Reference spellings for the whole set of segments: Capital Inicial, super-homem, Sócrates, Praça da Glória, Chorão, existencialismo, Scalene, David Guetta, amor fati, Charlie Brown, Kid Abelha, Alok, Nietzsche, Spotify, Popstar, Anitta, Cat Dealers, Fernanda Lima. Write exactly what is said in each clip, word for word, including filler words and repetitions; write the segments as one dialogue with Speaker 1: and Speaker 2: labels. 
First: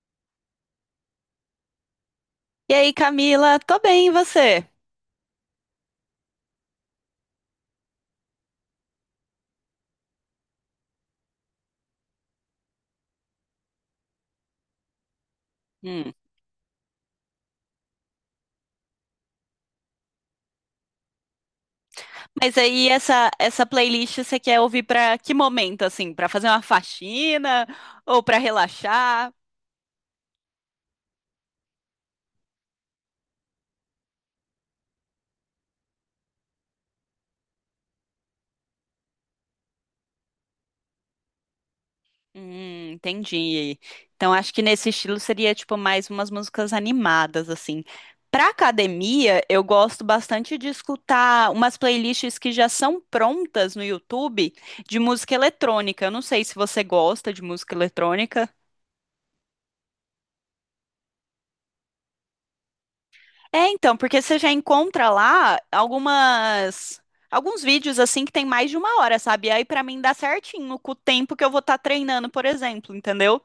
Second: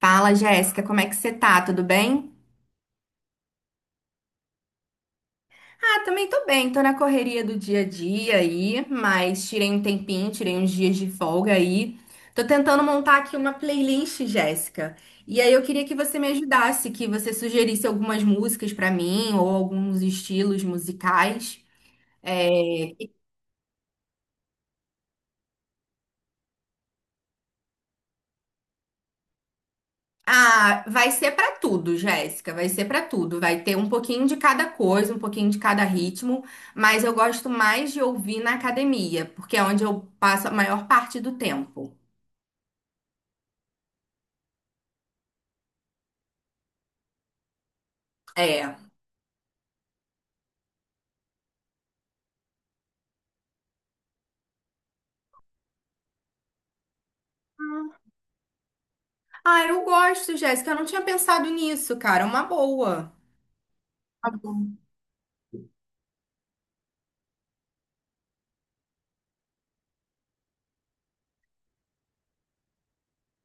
Speaker 1: Fala, Jéssica, como é que você tá? Tudo bem?
Speaker 2: E aí, Camila? Tô bem, e você?
Speaker 1: Ah, também tô bem, tô na correria do dia a dia aí, mas tirei um tempinho, tirei uns dias de folga aí. Tô tentando montar aqui uma playlist, Jéssica. E aí eu queria que
Speaker 2: Hum.
Speaker 1: você me ajudasse, que você sugerisse algumas músicas pra mim ou alguns estilos musicais. É,
Speaker 2: Mas aí essa essa playlist você quer ouvir pra que momento assim? Pra fazer uma faxina ou pra relaxar?
Speaker 1: Ah, vai ser pra tudo, Jéssica, vai ser pra tudo. Vai ter um pouquinho de cada coisa, um pouquinho de cada ritmo, mas eu gosto mais de ouvir na academia, porque é onde eu passo a maior parte do tempo.
Speaker 2: Hum, entendi. Então acho que nesse estilo seria tipo mais umas músicas animadas assim. Pra
Speaker 1: É.
Speaker 2: academia, eu gosto bastante de escutar umas playlists que já são prontas no YouTube de música eletrônica. Eu não sei se você gosta de música eletrônica.
Speaker 1: Ah, eu gosto, Jéssica, eu não tinha pensado nisso, cara, é uma boa.
Speaker 2: É, então, porque
Speaker 1: Tá
Speaker 2: você já
Speaker 1: bom.
Speaker 2: encontra lá algumas alguns vídeos assim que tem mais de uma hora, sabe? Aí pra mim dá certinho com o tempo que eu vou estar treinando, por exemplo, entendeu?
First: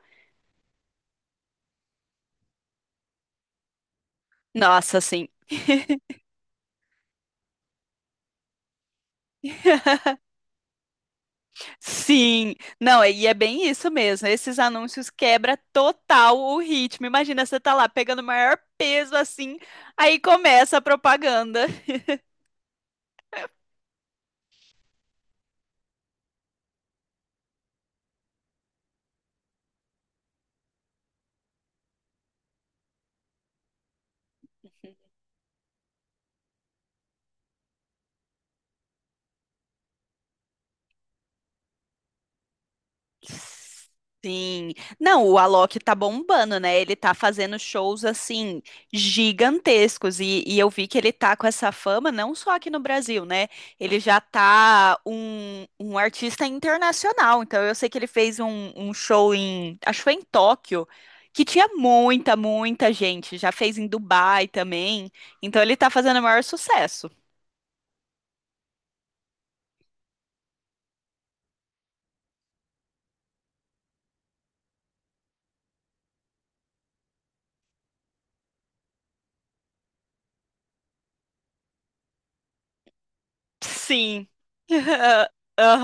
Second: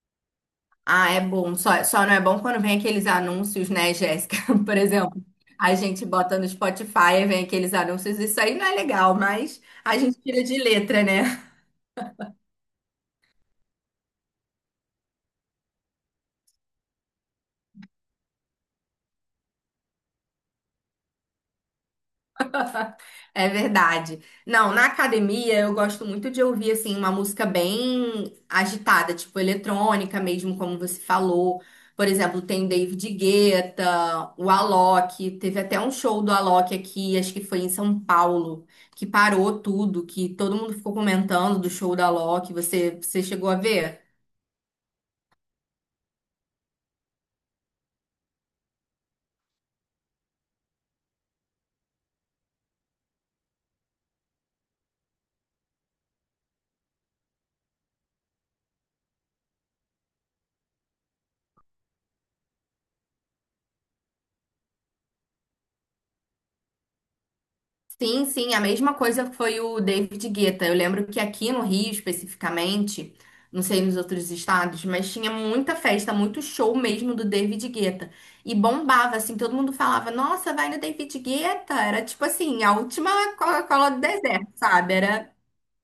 Speaker 1: Ah, é bom. Só, só não é bom quando vem aqueles anúncios, né, Jéssica? Por
Speaker 2: Nossa,
Speaker 1: exemplo,
Speaker 2: sim.
Speaker 1: a gente bota no Spotify, e vem aqueles anúncios, isso aí não é legal, mas a gente tira de letra, né?
Speaker 2: Sim. Não, e é bem isso mesmo. Esses anúncios quebra total o ritmo. Imagina você tá lá pegando o maior peso assim, aí começa a propaganda.
Speaker 1: É verdade. Não, na academia eu gosto muito de ouvir assim uma música bem agitada, tipo eletrônica mesmo, como você falou. Por exemplo, tem o David Guetta, o Alok, teve até um show do Alok aqui, acho que foi em São Paulo, que parou tudo, que todo mundo ficou comentando do show do Alok. Você, você chegou a ver?
Speaker 2: Sim. Não, o Alok tá bombando, né? Ele tá fazendo shows assim gigantescos e, e eu vi que ele tá com essa fama não só aqui no Brasil, né? Ele já tá um, um artista internacional. Então eu sei que ele fez um, um show em, acho que foi em Tóquio, que tinha muita, muita gente. Já fez em Dubai também. Então ele tá fazendo o maior sucesso.
Speaker 1: Sim, sim, a mesma coisa foi o David Guetta. Eu lembro que aqui no Rio, especificamente, não sei nos outros estados, mas tinha muita festa, muito show mesmo do David Guetta. E bombava, assim, todo mundo falava, nossa, vai no David Guetta. Era tipo assim, a última Coca-Cola do
Speaker 2: Sim.
Speaker 1: deserto, sabe? Era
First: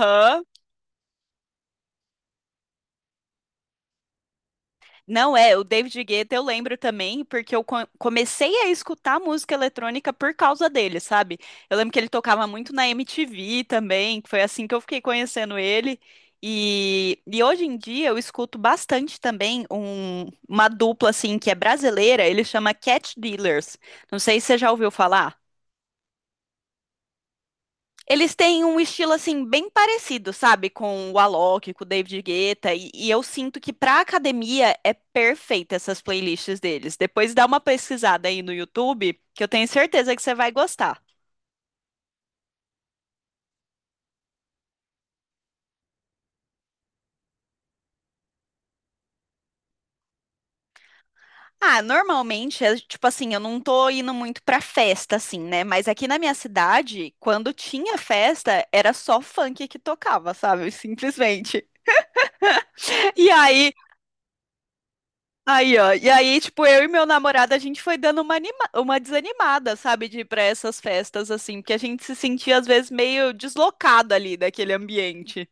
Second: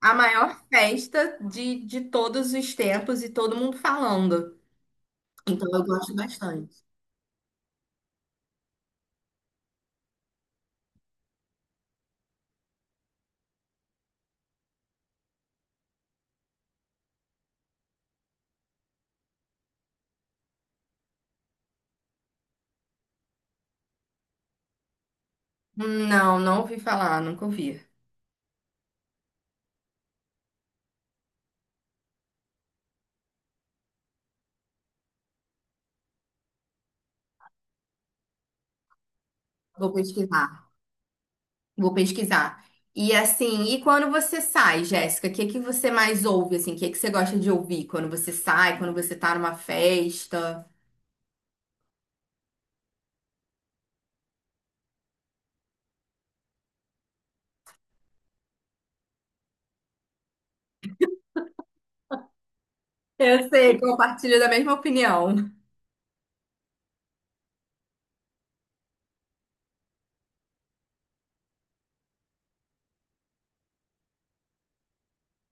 Speaker 1: a maior festa de, de todos os tempos e todo mundo falando.
Speaker 2: Não é, o
Speaker 1: Então eu
Speaker 2: David
Speaker 1: gosto
Speaker 2: Guetta eu lembro
Speaker 1: bastante.
Speaker 2: também, porque eu co- comecei a escutar música eletrônica por causa dele, sabe? Eu lembro que ele tocava muito na M T V também, que foi assim que eu fiquei conhecendo ele. E, e hoje em dia eu escuto bastante também um- uma dupla assim que é brasileira, ele chama Cat Dealers. Não sei se você já ouviu falar.
Speaker 1: Não, não ouvi falar, nunca ouvi.
Speaker 2: Eles têm um estilo assim bem parecido, sabe, com o Alok, com o David Guetta, e, e eu sinto que pra academia é perfeita essas playlists deles. Depois dá uma pesquisada aí no YouTube, que eu tenho
Speaker 1: Vou
Speaker 2: certeza que você vai
Speaker 1: pesquisar.
Speaker 2: gostar.
Speaker 1: Vou pesquisar. E assim, e quando você sai, Jéssica, o que que você mais ouve assim? O que que você gosta de ouvir quando você sai, quando você tá numa festa?
Speaker 2: Ah, normalmente, é, tipo assim, eu não tô indo muito pra festa, assim, né? Mas aqui na minha cidade, quando tinha festa, era só funk que tocava, sabe? Simplesmente. E
Speaker 1: Eu
Speaker 2: aí,
Speaker 1: sei, compartilho da mesma opinião.
Speaker 2: aí, ó. E aí, tipo, eu e meu namorado, a gente foi dando uma, anima- uma desanimada, sabe, de ir pra essas festas, assim, porque a gente se sentia, às vezes, meio deslocado ali daquele ambiente.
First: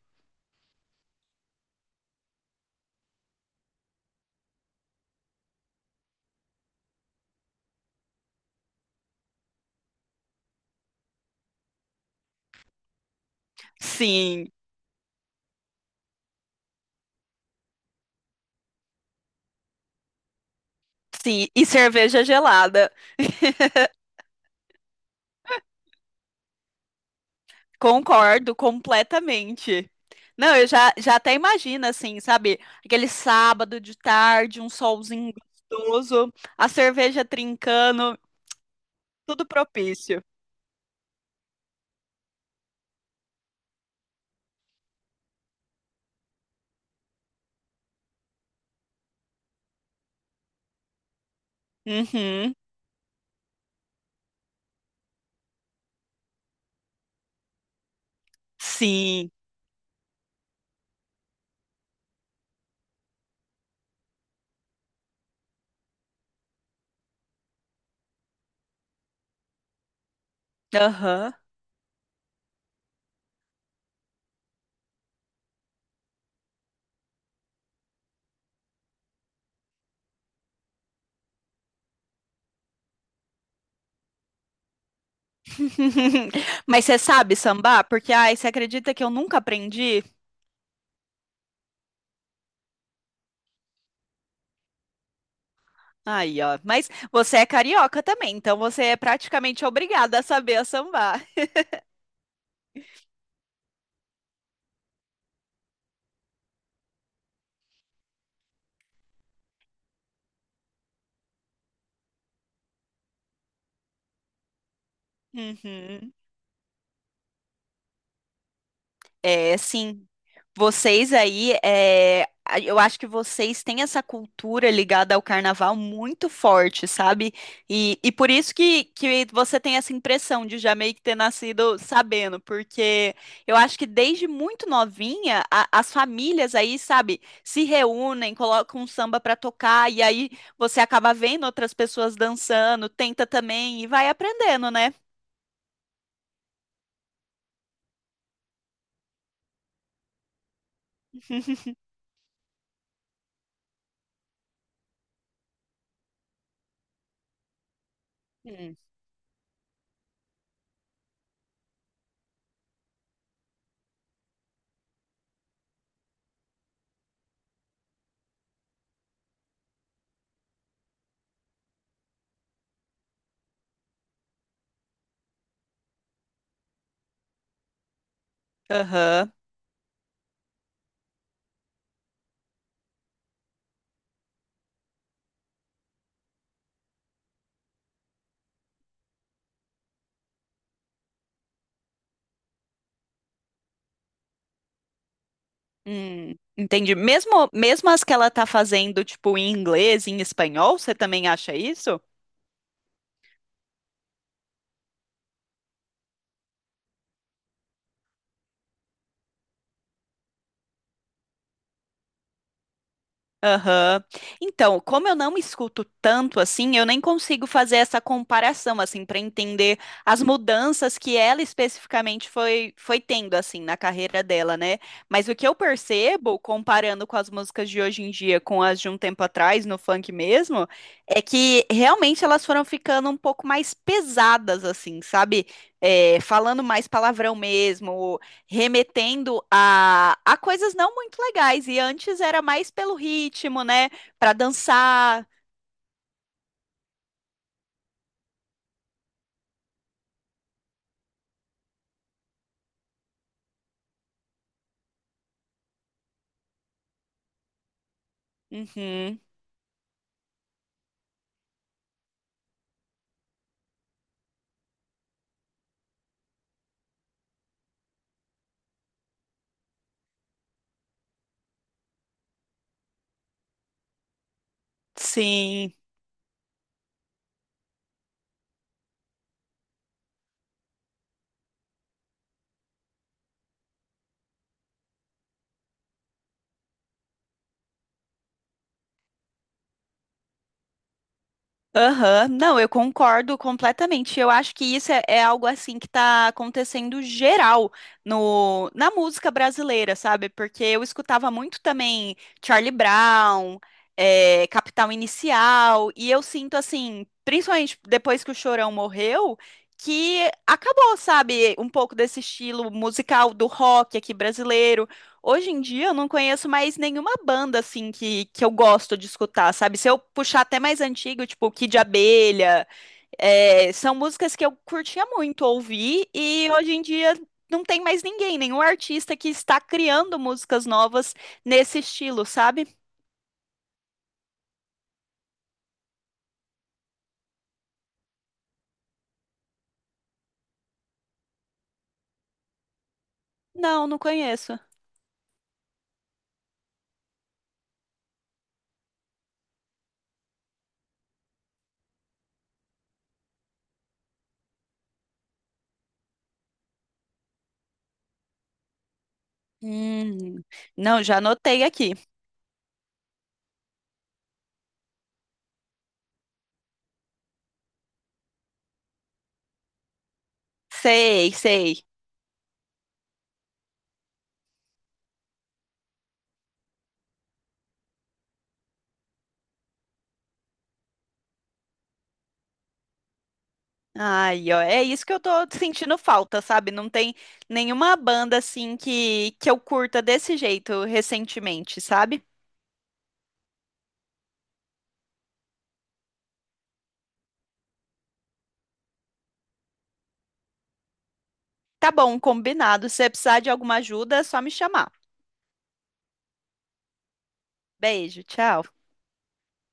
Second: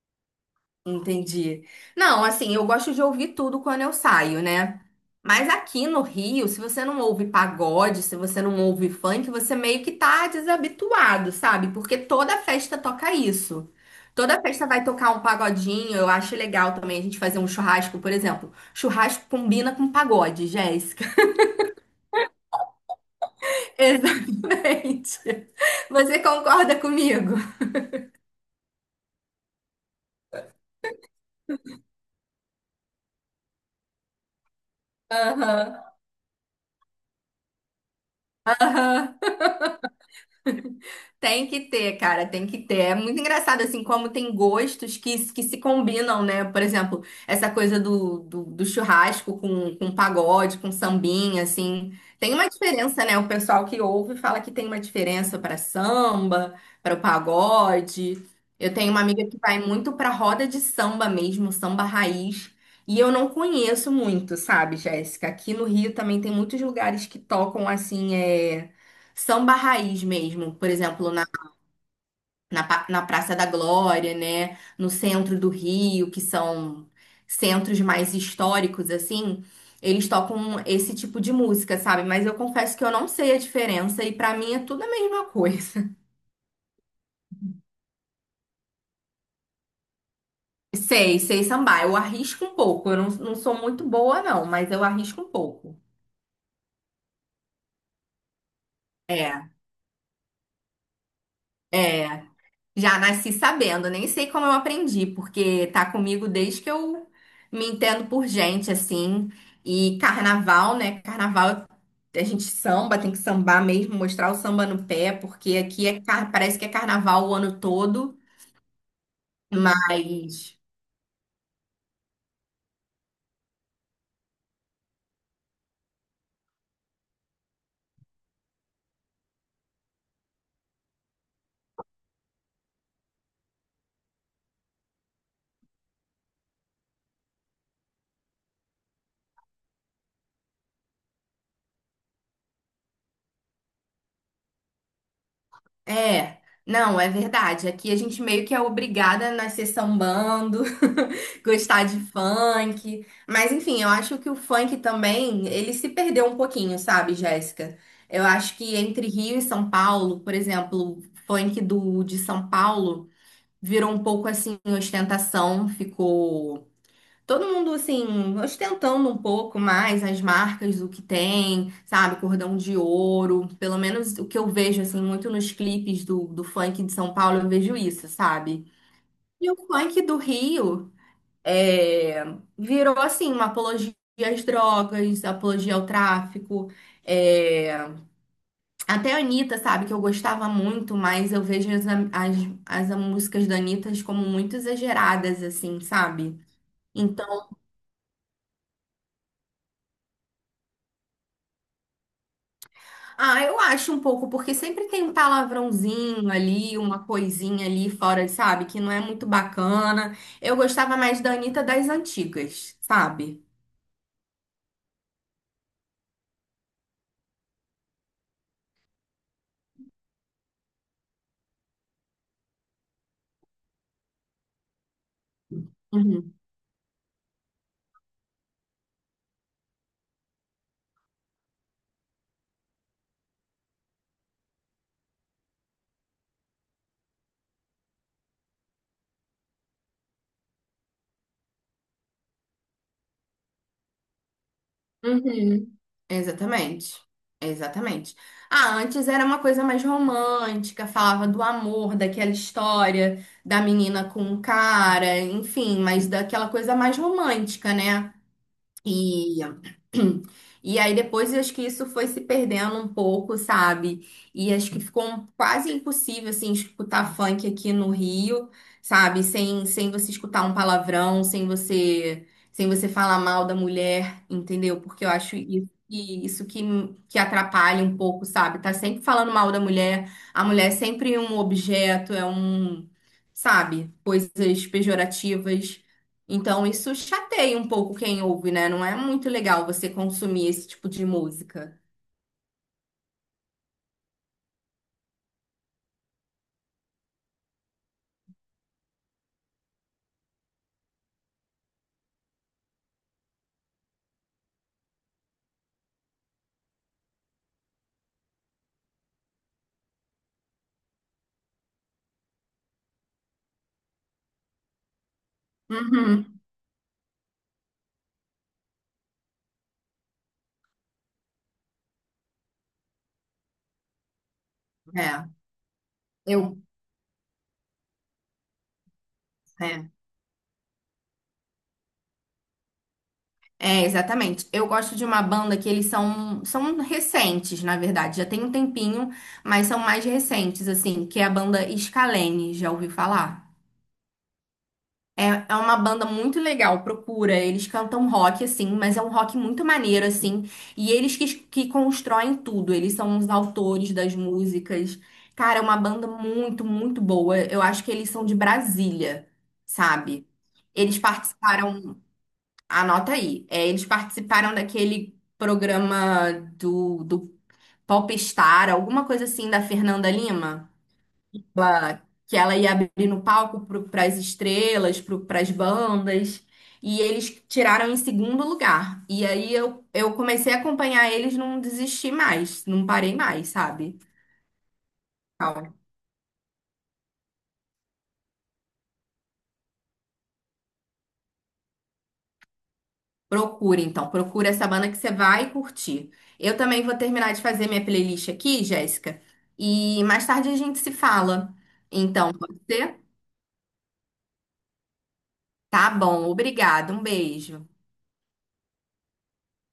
Speaker 1: Entendi. Não, assim, eu gosto de ouvir tudo quando eu saio, né? Mas aqui no Rio, se você não ouve pagode, se você não ouve funk, você meio que tá desabituado, sabe? Porque toda festa toca isso. Toda
Speaker 2: Sim,
Speaker 1: festa vai tocar um pagodinho, eu acho legal também a gente fazer um churrasco, por exemplo. Churrasco combina com pagode, Jéssica.
Speaker 2: sim. E cerveja gelada.
Speaker 1: Exatamente. Você concorda comigo?
Speaker 2: Concordo completamente. Não, eu já, já até imagino, assim, sabe, aquele sábado de tarde, um solzinho
Speaker 1: Aham.
Speaker 2: gostoso, a cerveja trincando,
Speaker 1: Aham.
Speaker 2: tudo propício.
Speaker 1: Tem que ter, cara, tem que ter. É muito engraçado, assim, como tem gostos que, que se combinam, né? Por exemplo, essa coisa do, do, do churrasco com, com pagode, com sambinha, assim. Tem uma
Speaker 2: Uhum,
Speaker 1: diferença, né? O pessoal que ouve fala que tem uma diferença para samba, para o pagode. Eu tenho uma amiga
Speaker 2: sim.
Speaker 1: que vai muito para roda de samba mesmo, samba raiz. E eu não conheço muito, sabe, Jéssica? Aqui no Rio também tem muitos lugares que tocam, assim, é samba raiz mesmo, por exemplo,
Speaker 2: Aham.
Speaker 1: na, pa- na Praça da Glória, né? No centro do Rio, que são centros mais históricos, assim, eles tocam esse tipo de música, sabe? Mas eu confesso que eu não sei a diferença e pra mim é tudo a mesma coisa.
Speaker 2: Mas você sabe sambar? Porque, ai, você acredita que eu nunca aprendi?
Speaker 1: Sei, sei sambar. Eu arrisco um pouco. Eu não, não sou muito boa, não, mas eu arrisco um pouco.
Speaker 2: Aí, ó. Mas você é carioca também, então você é
Speaker 1: É,
Speaker 2: praticamente obrigada a saber a sambar.
Speaker 1: é. Já nasci sabendo, nem sei como eu aprendi, porque tá comigo desde que eu me entendo por gente, assim. E carnaval, né? Carnaval, a gente samba, tem que sambar mesmo, mostrar o samba no pé, porque aqui é,
Speaker 2: Uhum.
Speaker 1: car- parece que é carnaval o ano todo,
Speaker 2: É, sim.
Speaker 1: mas.
Speaker 2: Vocês aí, é, a- eu acho que vocês têm essa cultura ligada ao carnaval muito forte, sabe? E, e por isso que, que você tem essa impressão de já meio que ter nascido sabendo, porque eu acho que desde muito novinha, a- as famílias aí, sabe, se reúnem, colocam um samba pra tocar, e aí você acaba vendo outras pessoas dançando, tenta também e vai aprendendo, né?
Speaker 1: É, não, é verdade. Aqui a gente meio que é obrigada a nascer sambando, gostar de funk. Mas enfim, eu acho que o funk também, ele se perdeu um pouquinho, sabe, Jéssica? Eu acho
Speaker 2: Hum.
Speaker 1: que entre Rio e São Paulo, por exemplo, o funk do de São Paulo virou um pouco assim ostentação, ficou todo mundo, assim, ostentando um pouco mais as marcas do que tem, sabe? Cordão de ouro. Pelo menos o que eu vejo, assim, muito nos clipes do, do funk de São Paulo, eu vejo isso, sabe?
Speaker 2: Aham.
Speaker 1: E o funk do Rio é, virou, assim, uma apologia às drogas, apologia ao tráfico. é, Até a Anitta, sabe? Que eu gostava muito, mas eu vejo as, as, as músicas da Anitta como muito exageradas, assim,
Speaker 2: Hum,
Speaker 1: sabe?
Speaker 2: entendi.
Speaker 1: então
Speaker 2: Mesmo, mesmo as que ela tá fazendo, tipo, em inglês, em espanhol, você também acha isso?
Speaker 1: Ah, eu acho um pouco, porque sempre tem um palavrãozinho ali, uma coisinha ali fora, sabe? Que não é muito bacana. Eu gostava mais da Anitta das antigas, sabe?
Speaker 2: Aham. Então, como eu não escuto tanto assim, eu nem consigo fazer essa comparação assim para entender as mudanças que ela especificamente foi foi tendo assim na carreira dela, né? Mas o que eu
Speaker 1: Uhum.
Speaker 2: percebo comparando com as músicas de hoje em dia com as de um tempo atrás no funk mesmo, é que realmente elas foram ficando um pouco mais pesadas assim, sabe? É, falando mais palavrão mesmo, remetendo a, a coisas não muito legais. E antes era mais pelo ritmo, né? Pra dançar.
Speaker 1: Uhum. Exatamente. Exatamente. Ah, antes era uma coisa mais romântica, falava do amor, daquela história da menina com o cara, enfim, mas daquela coisa mais romântica, né?
Speaker 2: Uhum,
Speaker 1: E, e aí depois eu acho que isso foi se perdendo um pouco, sabe? E acho que ficou um- quase impossível, assim, escutar funk aqui no Rio, sabe? Sem, sem você escutar um palavrão, sem você, sem você falar mal da mulher, entendeu? Porque eu acho isso
Speaker 2: sim.
Speaker 1: que, isso que, que atrapalha um pouco, sabe? Tá sempre falando mal da mulher, a mulher é sempre um objeto, é um, sabe? Coisas pejorativas. Então isso chateia um pouco quem ouve, né? Não é muito legal você consumir esse tipo de música.
Speaker 2: Aham, não, eu concordo completamente. Eu acho que isso é, é algo assim que está acontecendo geral no, na música brasileira, sabe? Porque eu escutava muito também Charlie Brown, eh, Capital Inicial, e eu sinto assim, principalmente depois que o Chorão morreu, que acabou, sabe, um pouco desse estilo musical do rock aqui brasileiro. Hoje em dia eu não
Speaker 1: Uhum.
Speaker 2: conheço mais nenhuma banda assim que, que eu gosto de escutar, sabe? Se eu puxar até mais antigo, tipo Kid Abelha, é, são músicas que eu curtia
Speaker 1: É,
Speaker 2: muito ouvir e
Speaker 1: eu.
Speaker 2: hoje em dia não tem mais ninguém, nenhum artista que está
Speaker 1: É.
Speaker 2: criando músicas novas nesse estilo, sabe?
Speaker 1: É, exatamente. Eu gosto de uma banda que eles são, são recentes, na verdade. Já tem um tempinho, mas são mais recentes, assim, que é a banda Scalene. Já ouviu falar?
Speaker 2: Não, não conheço.
Speaker 1: É, é uma banda muito legal, procura. Eles cantam rock, assim, mas é um rock muito maneiro, assim. E eles que, que constroem tudo, eles são os autores das músicas. Cara, é uma banda muito, muito boa. Eu acho que eles são de Brasília, sabe?
Speaker 2: Hum,
Speaker 1: Eles
Speaker 2: não, já anotei aqui.
Speaker 1: participaram, anota aí, é, eles participaram daquele programa do, do Popstar, alguma coisa assim, da Fernanda Lima
Speaker 2: Sei, sei.
Speaker 1: ela- que ela ia abrir no palco para as estrelas, para as bandas, e eles tiraram em segundo lugar. E aí eu, eu comecei a acompanhar eles, não desisti mais, não parei mais, sabe?
Speaker 2: Ai, ó, é isso que eu tô
Speaker 1: Calma.
Speaker 2: sentindo falta, sabe? Não tem nenhuma banda assim que, que eu curta desse jeito recentemente, sabe?
Speaker 1: Procura então, procura essa banda que você vai curtir. Eu também vou terminar de fazer minha playlist aqui, Jéssica, e mais tarde a gente se fala.
Speaker 2: Tá bom,
Speaker 1: Então, pode
Speaker 2: combinado. Se
Speaker 1: ser?
Speaker 2: você precisar de alguma ajuda, é só me chamar.
Speaker 1: Tá bom, obrigada, um beijo.
Speaker 2: Beijo, tchau.